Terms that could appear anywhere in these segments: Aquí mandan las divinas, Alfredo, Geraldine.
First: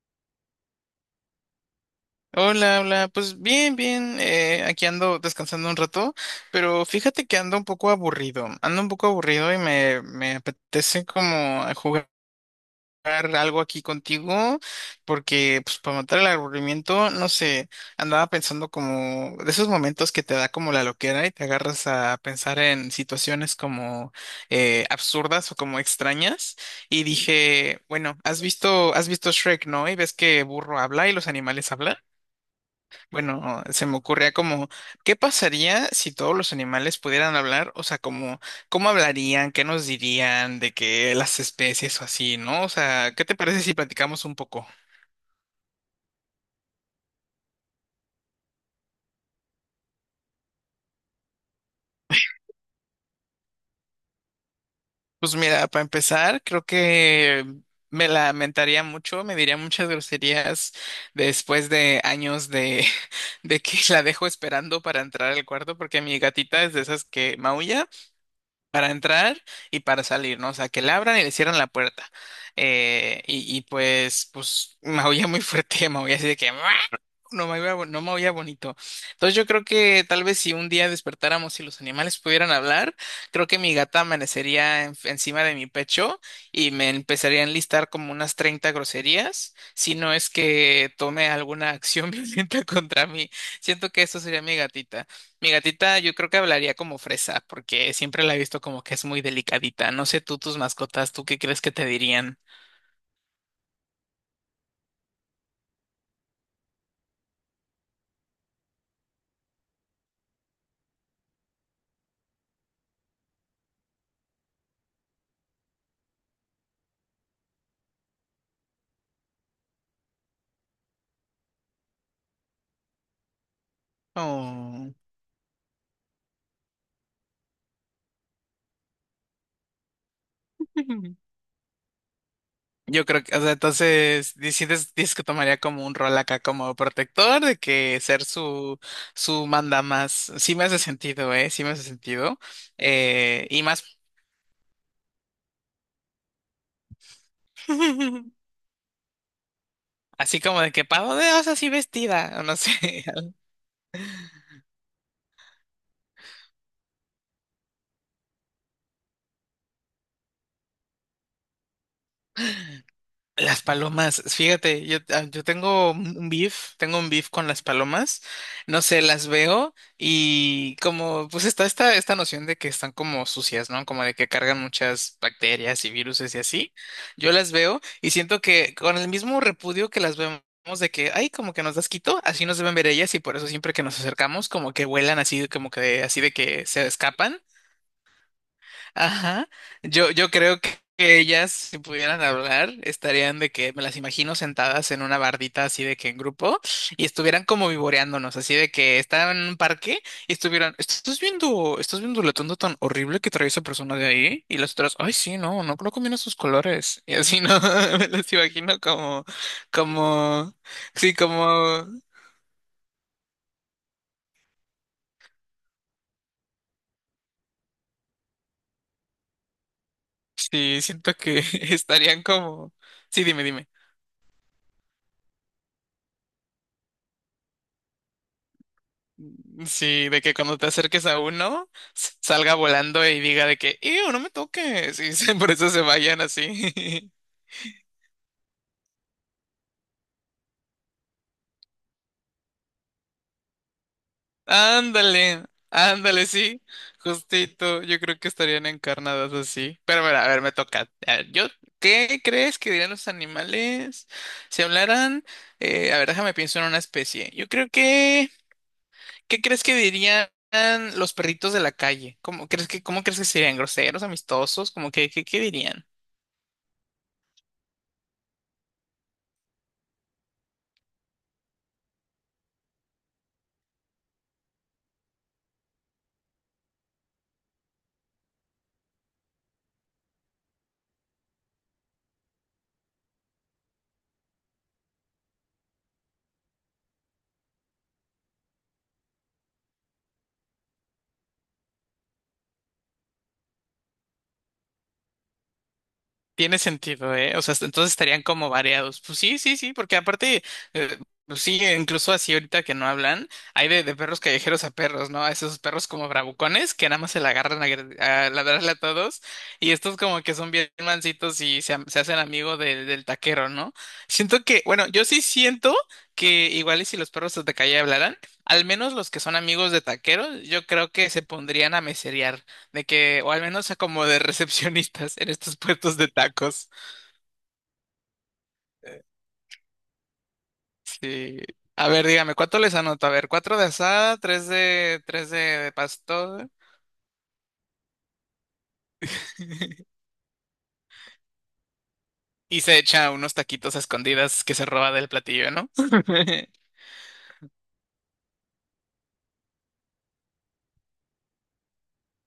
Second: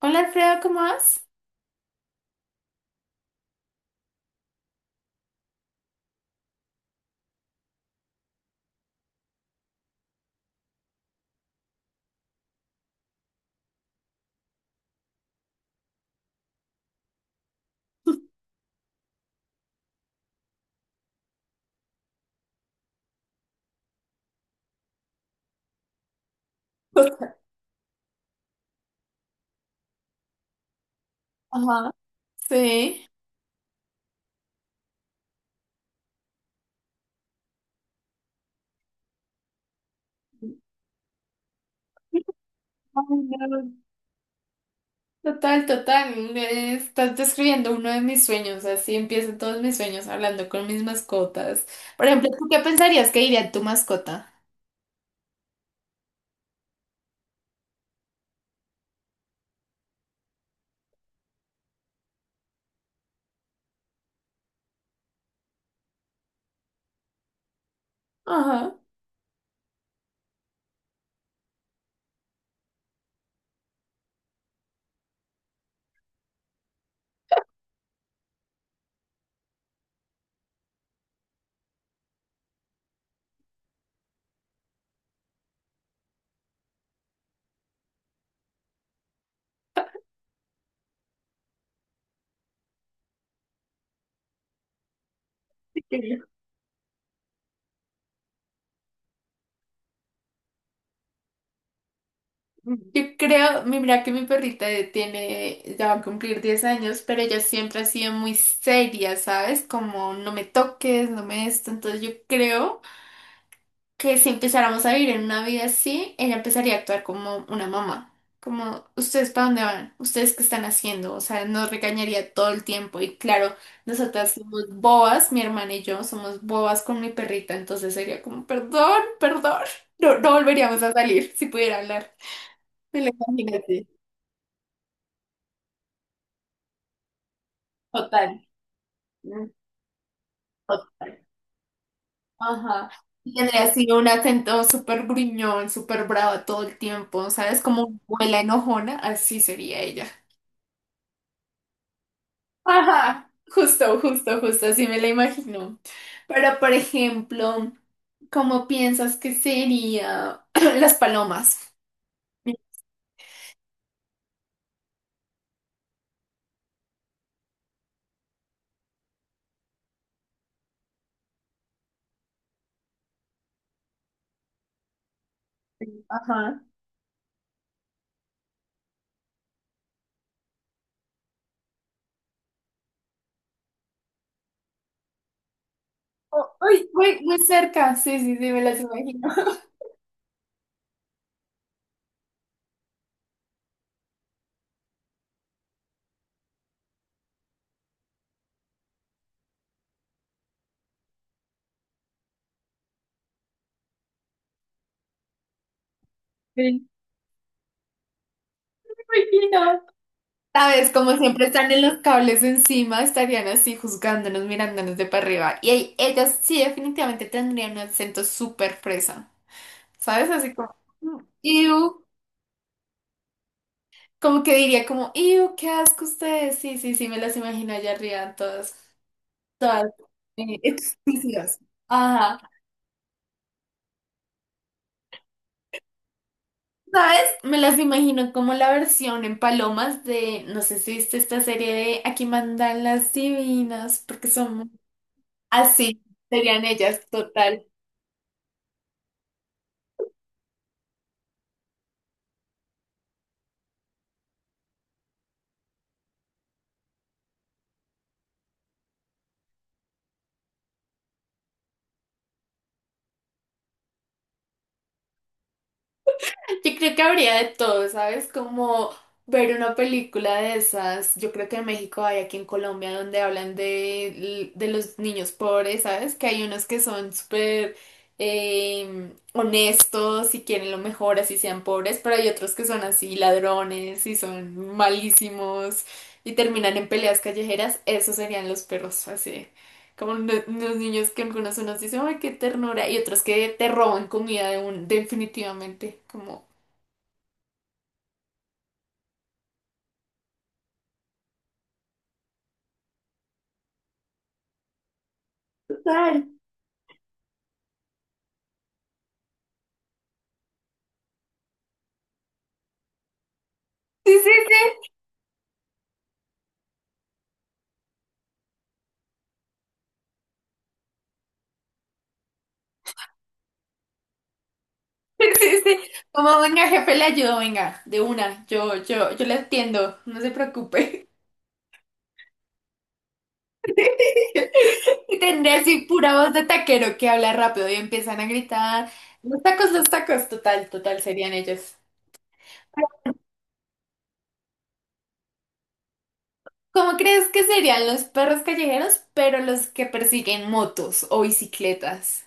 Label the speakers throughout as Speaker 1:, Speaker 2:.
Speaker 1: Hola, Alfredo, ¿cómo vas?
Speaker 2: Hola, hola, pues bien, aquí ando descansando un rato, pero fíjate que ando un poco aburrido, ando un poco aburrido y me apetece como jugar algo aquí contigo, porque pues para matar el aburrimiento, no sé, andaba pensando como de esos momentos que te da como la loquera y te agarras a pensar en situaciones como absurdas o como extrañas y dije, bueno, has visto Shrek, ¿no? Y ves que burro habla y los animales
Speaker 1: Ajá,
Speaker 2: hablan.
Speaker 1: sí.
Speaker 2: Bueno, se me ocurría como, ¿qué pasaría si todos los animales pudieran hablar? O sea, como, ¿cómo hablarían? ¿Qué nos dirían de que las especies o así, ¿no? O sea,
Speaker 1: Ay,
Speaker 2: ¿qué te parece si
Speaker 1: no.
Speaker 2: platicamos un poco?
Speaker 1: Total, total. Me Estás describiendo uno de mis sueños. Así empiezan todos mis sueños hablando con mis mascotas. Por ejemplo, ¿tú qué pensarías que diría tu mascota?
Speaker 2: Pues mira, para empezar, creo que me lamentaría mucho, me diría muchas groserías después de de que la dejo esperando para entrar al cuarto, porque mi gatita es de esas que maulla
Speaker 1: Ajá.
Speaker 2: para entrar y para salir, ¿no? O sea, que le abran y le cierran la puerta. Y pues, maulla muy fuerte, maulla así de que "Meow", no me oía, no me oía bonito. Entonces yo creo que tal vez si un día despertáramos y los animales pudieran hablar, creo que mi gata amanecería encima de mi pecho y me empezaría a enlistar como unas 30 groserías, si no es que tome alguna acción violenta contra mí. Siento que eso sería mi gatita. Mi
Speaker 1: Sí, qué
Speaker 2: gatita yo
Speaker 1: lindo.
Speaker 2: creo que hablaría como fresa, porque siempre la he visto como que es muy delicadita. No sé tú, tus mascotas, ¿tú qué crees que te dirían?
Speaker 1: Yo creo, mira que mi perrita tiene, ya va a cumplir 10 años, pero ella siempre ha sido muy seria, ¿sabes? Como no me toques, no me esto. Entonces yo creo que si empezáramos a vivir en una vida así, ella empezaría a actuar como una mamá. Como, ¿ustedes para dónde van? ¿Ustedes qué están haciendo? O sea, nos regañaría todo el tiempo. Y claro, nosotras somos
Speaker 2: Oh.
Speaker 1: bobas, mi hermana y yo somos bobas con mi perrita. Entonces sería como, perdón, perdón. No, no volveríamos a salir si pudiera hablar. Me
Speaker 2: Yo
Speaker 1: lo
Speaker 2: creo que, o sea,
Speaker 1: imagínate.
Speaker 2: entonces, dices que tomaría como un rol acá como protector, de que ser
Speaker 1: Total.
Speaker 2: su, su
Speaker 1: Mm.
Speaker 2: manda más. Sí me hace
Speaker 1: Total.
Speaker 2: sentido, ¿eh? Sí me hace sentido.
Speaker 1: Ajá. Y
Speaker 2: Eh,
Speaker 1: tendría
Speaker 2: y
Speaker 1: así
Speaker 2: más,
Speaker 1: un acento súper gruñón, súper bravo todo el tiempo, ¿sabes? Como una abuela enojona, así sería ella.
Speaker 2: así como de que pavo de osa así vestida, o no sé.
Speaker 1: Ajá, justo, justo, justo, así me la imagino. Pero, por ejemplo, ¿cómo piensas que sería las palomas?
Speaker 2: Las palomas, fíjate, yo tengo un beef, tengo un beef con las palomas, no sé, las veo y como pues está esta noción de que están como sucias, ¿no? Como de que cargan muchas bacterias y viruses y
Speaker 1: Ajá.
Speaker 2: así, yo las veo y siento que con el mismo repudio que las vemos de que, ay, como que nos da asquito, así nos deben ver ellas y por eso siempre que nos acercamos como que vuelan así, como que así de
Speaker 1: Oh,
Speaker 2: que se
Speaker 1: uy, muy, muy
Speaker 2: escapan.
Speaker 1: cerca, sí, sí, sí, me las imagino.
Speaker 2: Ajá. Yo creo que ellas, si pudieran hablar, estarían de que me las imagino sentadas en una bardita así de que en grupo y estuvieran como vivoreándonos, así de que estaban en un parque y estuvieran, estás viendo lo tonto tan horrible que trae esa persona de ahí? Y las otras, ay, sí, no, no, no combina sus
Speaker 1: Sí,
Speaker 2: colores. Y así no. Me las imagino
Speaker 1: me
Speaker 2: como,
Speaker 1: imagino.
Speaker 2: como,
Speaker 1: Sabes,
Speaker 2: sí,
Speaker 1: como siempre están en
Speaker 2: como,
Speaker 1: los cables encima, estarían así juzgándonos, mirándonos de para arriba. Y ahí, ellas sí definitivamente tendrían un acento súper fresa. ¿Sabes? Así como...
Speaker 2: sí, siento
Speaker 1: "Mm,
Speaker 2: que
Speaker 1: iu".
Speaker 2: estarían como, sí, dime, dime.
Speaker 1: Como que diría como, ¡Iu, qué asco ustedes! Sí, sí, sí, me las imagino allá arriba, todas, todas,
Speaker 2: Sí, de que cuando te acerques a
Speaker 1: exclusivas.
Speaker 2: uno,
Speaker 1: Ajá.
Speaker 2: salga volando y diga de que, ¡Ew, no me toques! Por eso se vayan así.
Speaker 1: ¿Sabes? Me las imagino como la versión en palomas de, no sé si viste esta serie de Aquí Mandan las Divinas, porque son
Speaker 2: Ándale,
Speaker 1: así,
Speaker 2: ándale, sí,
Speaker 1: serían ellas, total.
Speaker 2: justito. Yo creo que estarían encarnadas así. Pero mira, a ver, me toca. A ver, yo, ¿qué crees que dirían los animales si hablaran? A ver, déjame pienso en una especie. Yo creo que, ¿qué crees que dirían los perritos de la calle? Cómo crees que serían groseros, amistosos? ¿Cómo que, qué, qué dirían?
Speaker 1: Yo creo que habría de todo, ¿sabes? Como ver una película de esas. Yo creo que en México hay, aquí en Colombia, donde hablan de los niños pobres, ¿sabes? Que hay unos que son súper honestos y quieren lo mejor, así sean pobres, pero hay otros que son así ladrones y son malísimos y terminan en peleas callejeras. Esos serían los perros, así. Como los niños que algunos unos dicen, ay, qué ternura, y otros que te roban comida de un, definitivamente, como
Speaker 2: Tiene sentido, ¿eh? O sea, entonces estarían como variados. Pues sí, sí, sí, porque aparte, eh, pues sí, incluso así ahorita que no hablan, hay de perros callejeros a perros, ¿no? A esos perros como
Speaker 1: total.
Speaker 2: bravucones que nada más se la agarran a, a ladrarle a todos y estos como que son bien mancitos y se, se hacen amigo del taquero, ¿no?
Speaker 1: Sí, sí,
Speaker 2: Siento que, bueno,
Speaker 1: sí,
Speaker 2: yo sí siento que igual y si los perros de calle hablaran, al menos los que son amigos de taqueros, yo creo que se pondrían a meserear. De que, o al menos como de recepcionistas en estos
Speaker 1: sí, sí.
Speaker 2: puestos de
Speaker 1: Como venga,
Speaker 2: tacos.
Speaker 1: jefe, le ayudo, venga, de una, yo,
Speaker 2: Eh,
Speaker 1: yo, yo le entiendo, no se preocupe.
Speaker 2: Sí. A ver, dígame, ¿cuánto les anoto? A ver, cuatro de asada,
Speaker 1: Y tendré
Speaker 2: de
Speaker 1: así pura voz de
Speaker 2: pastor.
Speaker 1: taquero que habla rápido y empiezan a gritar, los tacos, total, total, serían ellos.
Speaker 2: Y se echa unos taquitos a escondidas que se roba del platillo, ¿no?
Speaker 1: ¿Cómo crees que serían los perros callejeros, pero los que persiguen motos o bicicletas?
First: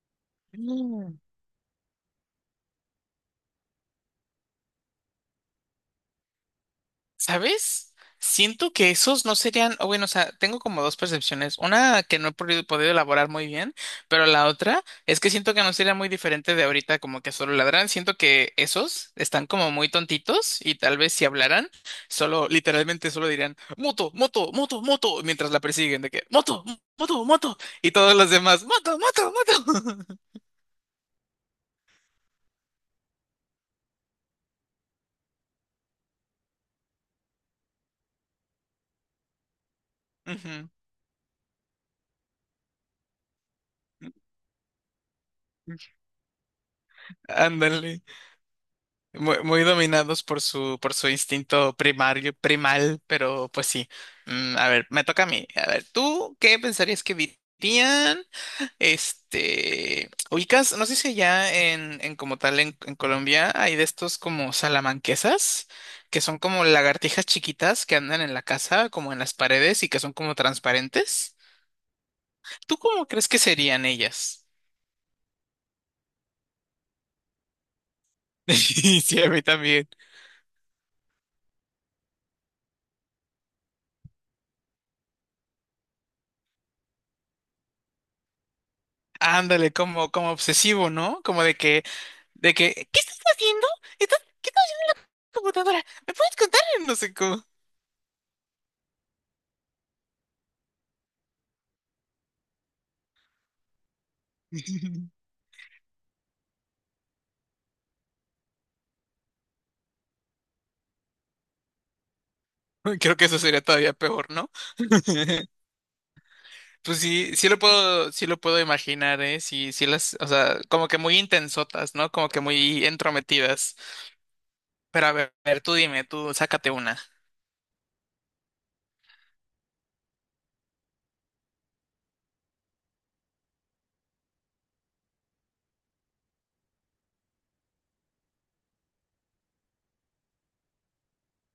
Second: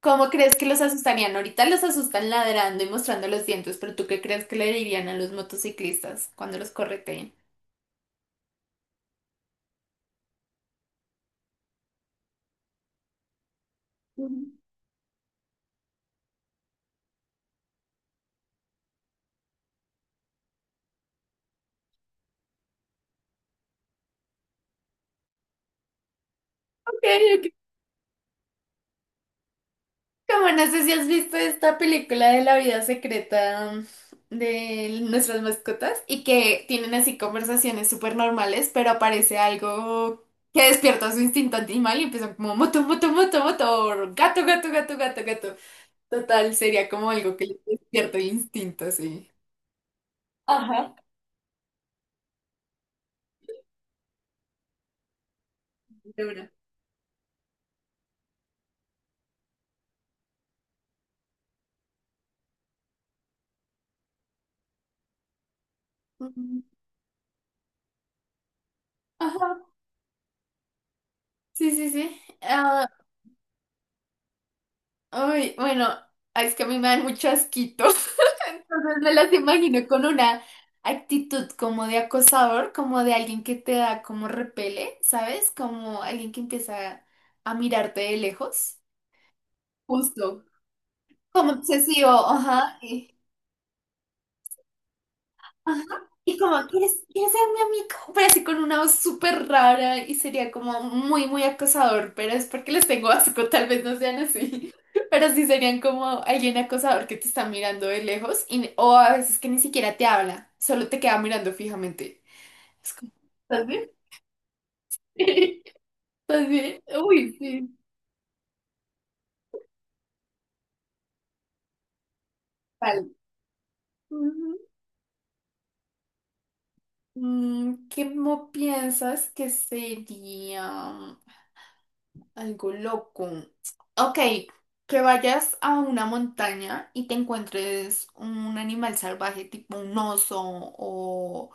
Speaker 1: ¿Cómo crees que los
Speaker 2: Mm.
Speaker 1: asustarían? Ahorita los asustan ladrando y mostrando los dientes, pero ¿tú qué crees que le dirían a los motociclistas cuando los correteen?
Speaker 2: ¿Sabes? Siento que esos no serían, o bueno, o sea, tengo como dos percepciones. Una que no he podido elaborar muy bien, pero
Speaker 1: Ujú.
Speaker 2: la otra es que siento que no sería muy diferente de ahorita, como que solo ladran. Siento que esos están como muy tontitos y tal vez si hablaran, solo, literalmente solo dirían, moto, moto, moto, moto, mientras la persiguen, de que, moto,
Speaker 1: Ok,
Speaker 2: moto,
Speaker 1: ok.
Speaker 2: moto, y todos los demás, moto, moto, moto.
Speaker 1: Como no sé si has visto esta película de La Vida Secreta, de Nuestras Mascotas, y que tienen así conversaciones súper normales, pero aparece algo que
Speaker 2: Ujú.
Speaker 1: despierta su instinto animal y empiezan como moto, moto, moto, moto, o gato, gato, gato, gato, gato. Total, sería como algo que le
Speaker 2: Ándale.
Speaker 1: despierta el instinto, sí.
Speaker 2: Muy, muy dominados por su instinto primario, primal, pero pues sí. Mm, a ver, me toca a mí. A ver, ¿tú qué pensarías que dirían? Este, ubicas, no sé si ya en como tal en Colombia hay de estos como salamanquesas, que son
Speaker 1: Ujú.
Speaker 2: como lagartijas chiquitas que andan en la casa, como en las
Speaker 1: Ajá,
Speaker 2: paredes y que son como transparentes.
Speaker 1: sí, sí, sí.
Speaker 2: ¿Tú
Speaker 1: Ah,
Speaker 2: cómo crees que serían ellas?
Speaker 1: uy, bueno, ay, es que a mí me dan mucho asquito. Entonces me
Speaker 2: Sí, a
Speaker 1: las
Speaker 2: mí
Speaker 1: imagino
Speaker 2: también.
Speaker 1: con una actitud como de acosador, como de alguien que te da como repele, ¿sabes? Como alguien que empieza a mirarte de lejos.
Speaker 2: Ándale, como, como
Speaker 1: Justo.
Speaker 2: obsesivo, ¿no? Como
Speaker 1: Como
Speaker 2: de que
Speaker 1: obsesivo,
Speaker 2: de que,
Speaker 1: ajá.
Speaker 2: ¿qué
Speaker 1: Y,
Speaker 2: estás haciendo? ¿Estás, qué tal la computadora?
Speaker 1: ajá.
Speaker 2: ¿Me puedes
Speaker 1: Y como,
Speaker 2: contar? No
Speaker 1: ¿quieres,
Speaker 2: sé
Speaker 1: quieres ser
Speaker 2: cómo.
Speaker 1: mi amigo? Pero así con una voz súper rara y sería como muy, muy acosador, pero es porque les tengo asco, tal vez no sean así. Pero sí serían como alguien acosador que te está mirando de lejos y, o a veces que ni siquiera te habla, solo te queda mirando fijamente. Es como,
Speaker 2: Creo que eso sería
Speaker 1: ¿estás bien?
Speaker 2: todavía peor, ¿no?
Speaker 1: ¿Estás bien?
Speaker 2: Pues
Speaker 1: Uy,
Speaker 2: sí,
Speaker 1: sí.
Speaker 2: sí lo puedo imaginar, ¿eh? Sí, sí las, o sea, como que muy intensotas, ¿no? Como que muy
Speaker 1: Vale.
Speaker 2: entrometidas.
Speaker 1: Ujú.
Speaker 2: Pero a ver, tú dime, tú sácate una.
Speaker 1: Mm, ¿cómo piensas que sería algo loco? Ok, que vayas a una montaña y te encuentres un animal salvaje, tipo un oso o,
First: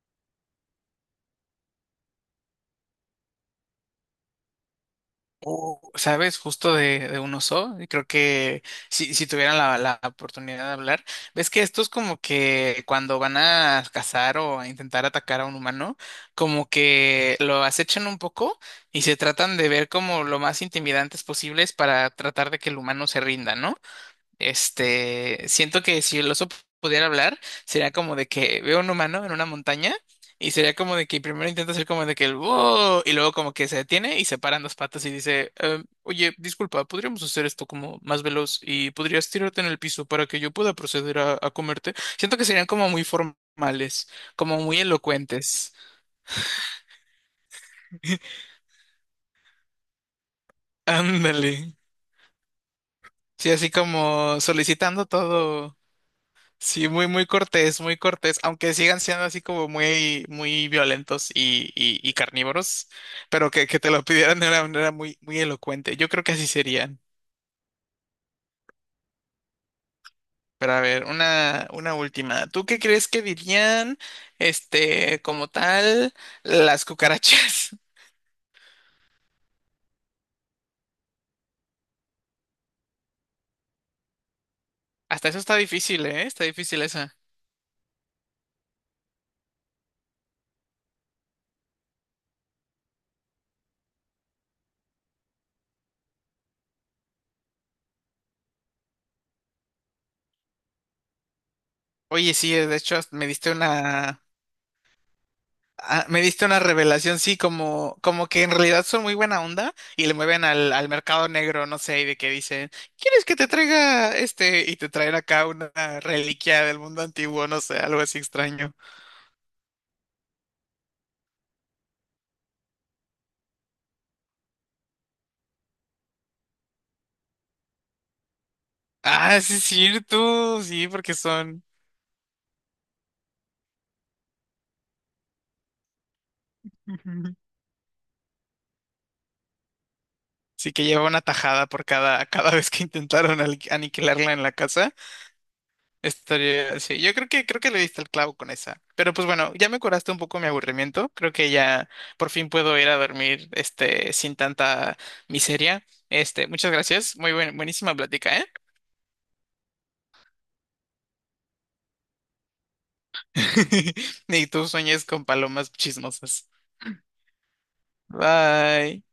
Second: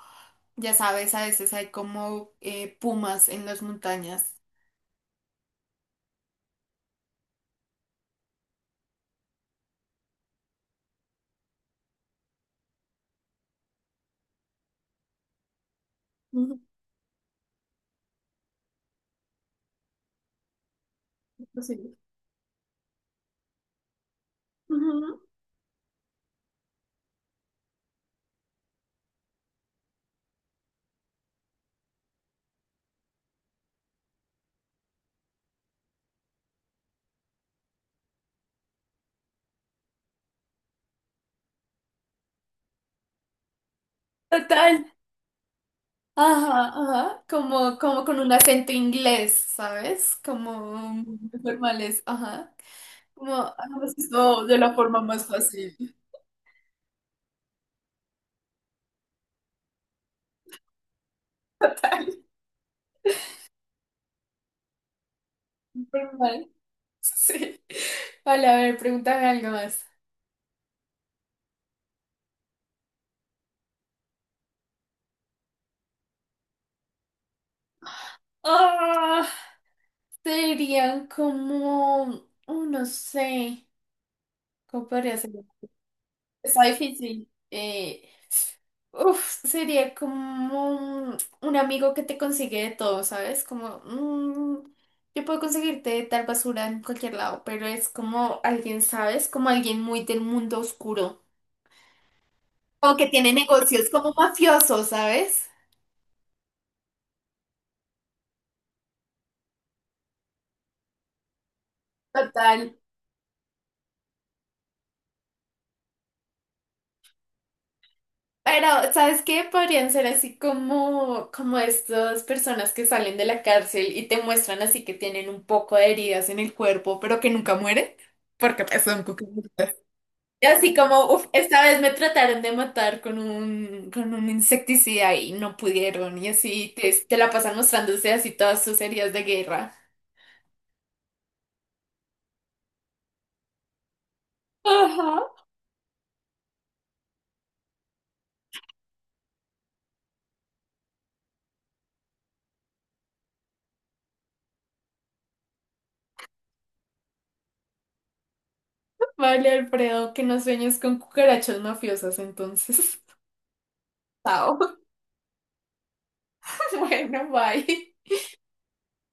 Speaker 1: ya sabes, a veces hay como pumas en las montañas.
Speaker 2: ¿Sabes? Justo de un oso. Y creo que si, si tuvieran la oportunidad de hablar, ves que estos como que cuando van a cazar o a intentar atacar a un humano,
Speaker 1: Ujú,
Speaker 2: como que lo acechan un poco y se tratan de ver como lo más intimidantes posibles
Speaker 1: sí.
Speaker 2: para tratar de que el humano se rinda, ¿no?
Speaker 1: Ujú.
Speaker 2: Este, siento que si el oso pudiera hablar, sería como de que veo un humano en una montaña y sería como de que primero intenta hacer como de que el wow y luego como que se detiene y se paran dos patas y dice, "Em, oye, disculpa, podríamos hacer esto como más veloz y podrías tirarte en el piso para que yo pueda proceder a comerte. Siento que serían como muy formales, como muy
Speaker 1: Total.
Speaker 2: elocuentes.
Speaker 1: Ajá, ajá, como, como con un acento inglés, ¿sabes? Como muy
Speaker 2: Ándale.
Speaker 1: formales, ajá. Como,
Speaker 2: Sí,
Speaker 1: ah,
Speaker 2: así
Speaker 1: pues
Speaker 2: como
Speaker 1: esto de la forma
Speaker 2: solicitando
Speaker 1: más fácil.
Speaker 2: todo. Sí, muy, muy cortés, aunque sigan siendo así como muy, muy violentos y carnívoros, pero que te lo pidieran de una manera muy, muy elocuente. Yo creo que así
Speaker 1: Formal,
Speaker 2: serían.
Speaker 1: sí. Vale, a ver, pregúntame algo más.
Speaker 2: Pero a ver, una última. ¿Tú qué crees que dirían, este, como tal, las cucarachas?
Speaker 1: Ah, serían como, oh, no sé, ¿cómo podría
Speaker 2: Hasta
Speaker 1: ser?
Speaker 2: eso está difícil, ¿eh? Está
Speaker 1: Está
Speaker 2: difícil esa.
Speaker 1: difícil. Uf, sería como un amigo que te consigue de todo, ¿sabes? Como, yo puedo conseguirte tal basura en cualquier lado, pero es como alguien, ¿sabes? Como alguien muy del mundo oscuro.
Speaker 2: Oye, sí, de hecho,
Speaker 1: Como que
Speaker 2: hasta me
Speaker 1: tiene
Speaker 2: diste
Speaker 1: negocios como
Speaker 2: una.
Speaker 1: mafioso, ¿sabes?
Speaker 2: Ah, me diste una revelación, sí, como, como que en realidad son muy buena onda y le mueven al mercado negro, no sé, y de que dicen,
Speaker 1: Total.
Speaker 2: ¿quieres que te traiga este? Y te traen acá una reliquia del mundo antiguo, no sé, algo así
Speaker 1: Pero,
Speaker 2: extraño.
Speaker 1: ¿sabes qué? Podrían ser así como, como estas personas que salen de la cárcel y te muestran así que tienen un poco de heridas en el cuerpo, pero que nunca mueren, porque pues, son
Speaker 2: Ah, sí es
Speaker 1: cucarachas. Y
Speaker 2: cierto,
Speaker 1: así
Speaker 2: sí,
Speaker 1: como,
Speaker 2: porque
Speaker 1: uff, esta
Speaker 2: son...
Speaker 1: vez me trataron de matar con un insecticida y no pudieron, y así te, te la pasan mostrándose así todas sus heridas de guerra.
Speaker 2: Sí que lleva una tajada por cada vez que intentaron aniquilarla en la casa.
Speaker 1: Ajá.
Speaker 2: Estaría, sí, yo creo que le diste el clavo con esa. Pero pues bueno, ya me curaste un poco mi aburrimiento. Creo que ya por fin puedo ir a dormir este sin tanta miseria. Este, muchas gracias. Muy buenísima plática, ¿eh?
Speaker 1: Vale, Alfredo, que no sueñes con cucarachas mafiosas entonces.
Speaker 2: Y
Speaker 1: Chao.
Speaker 2: tú sueñes con palomas chismosas.
Speaker 1: Bueno, bye.
Speaker 2: Bye.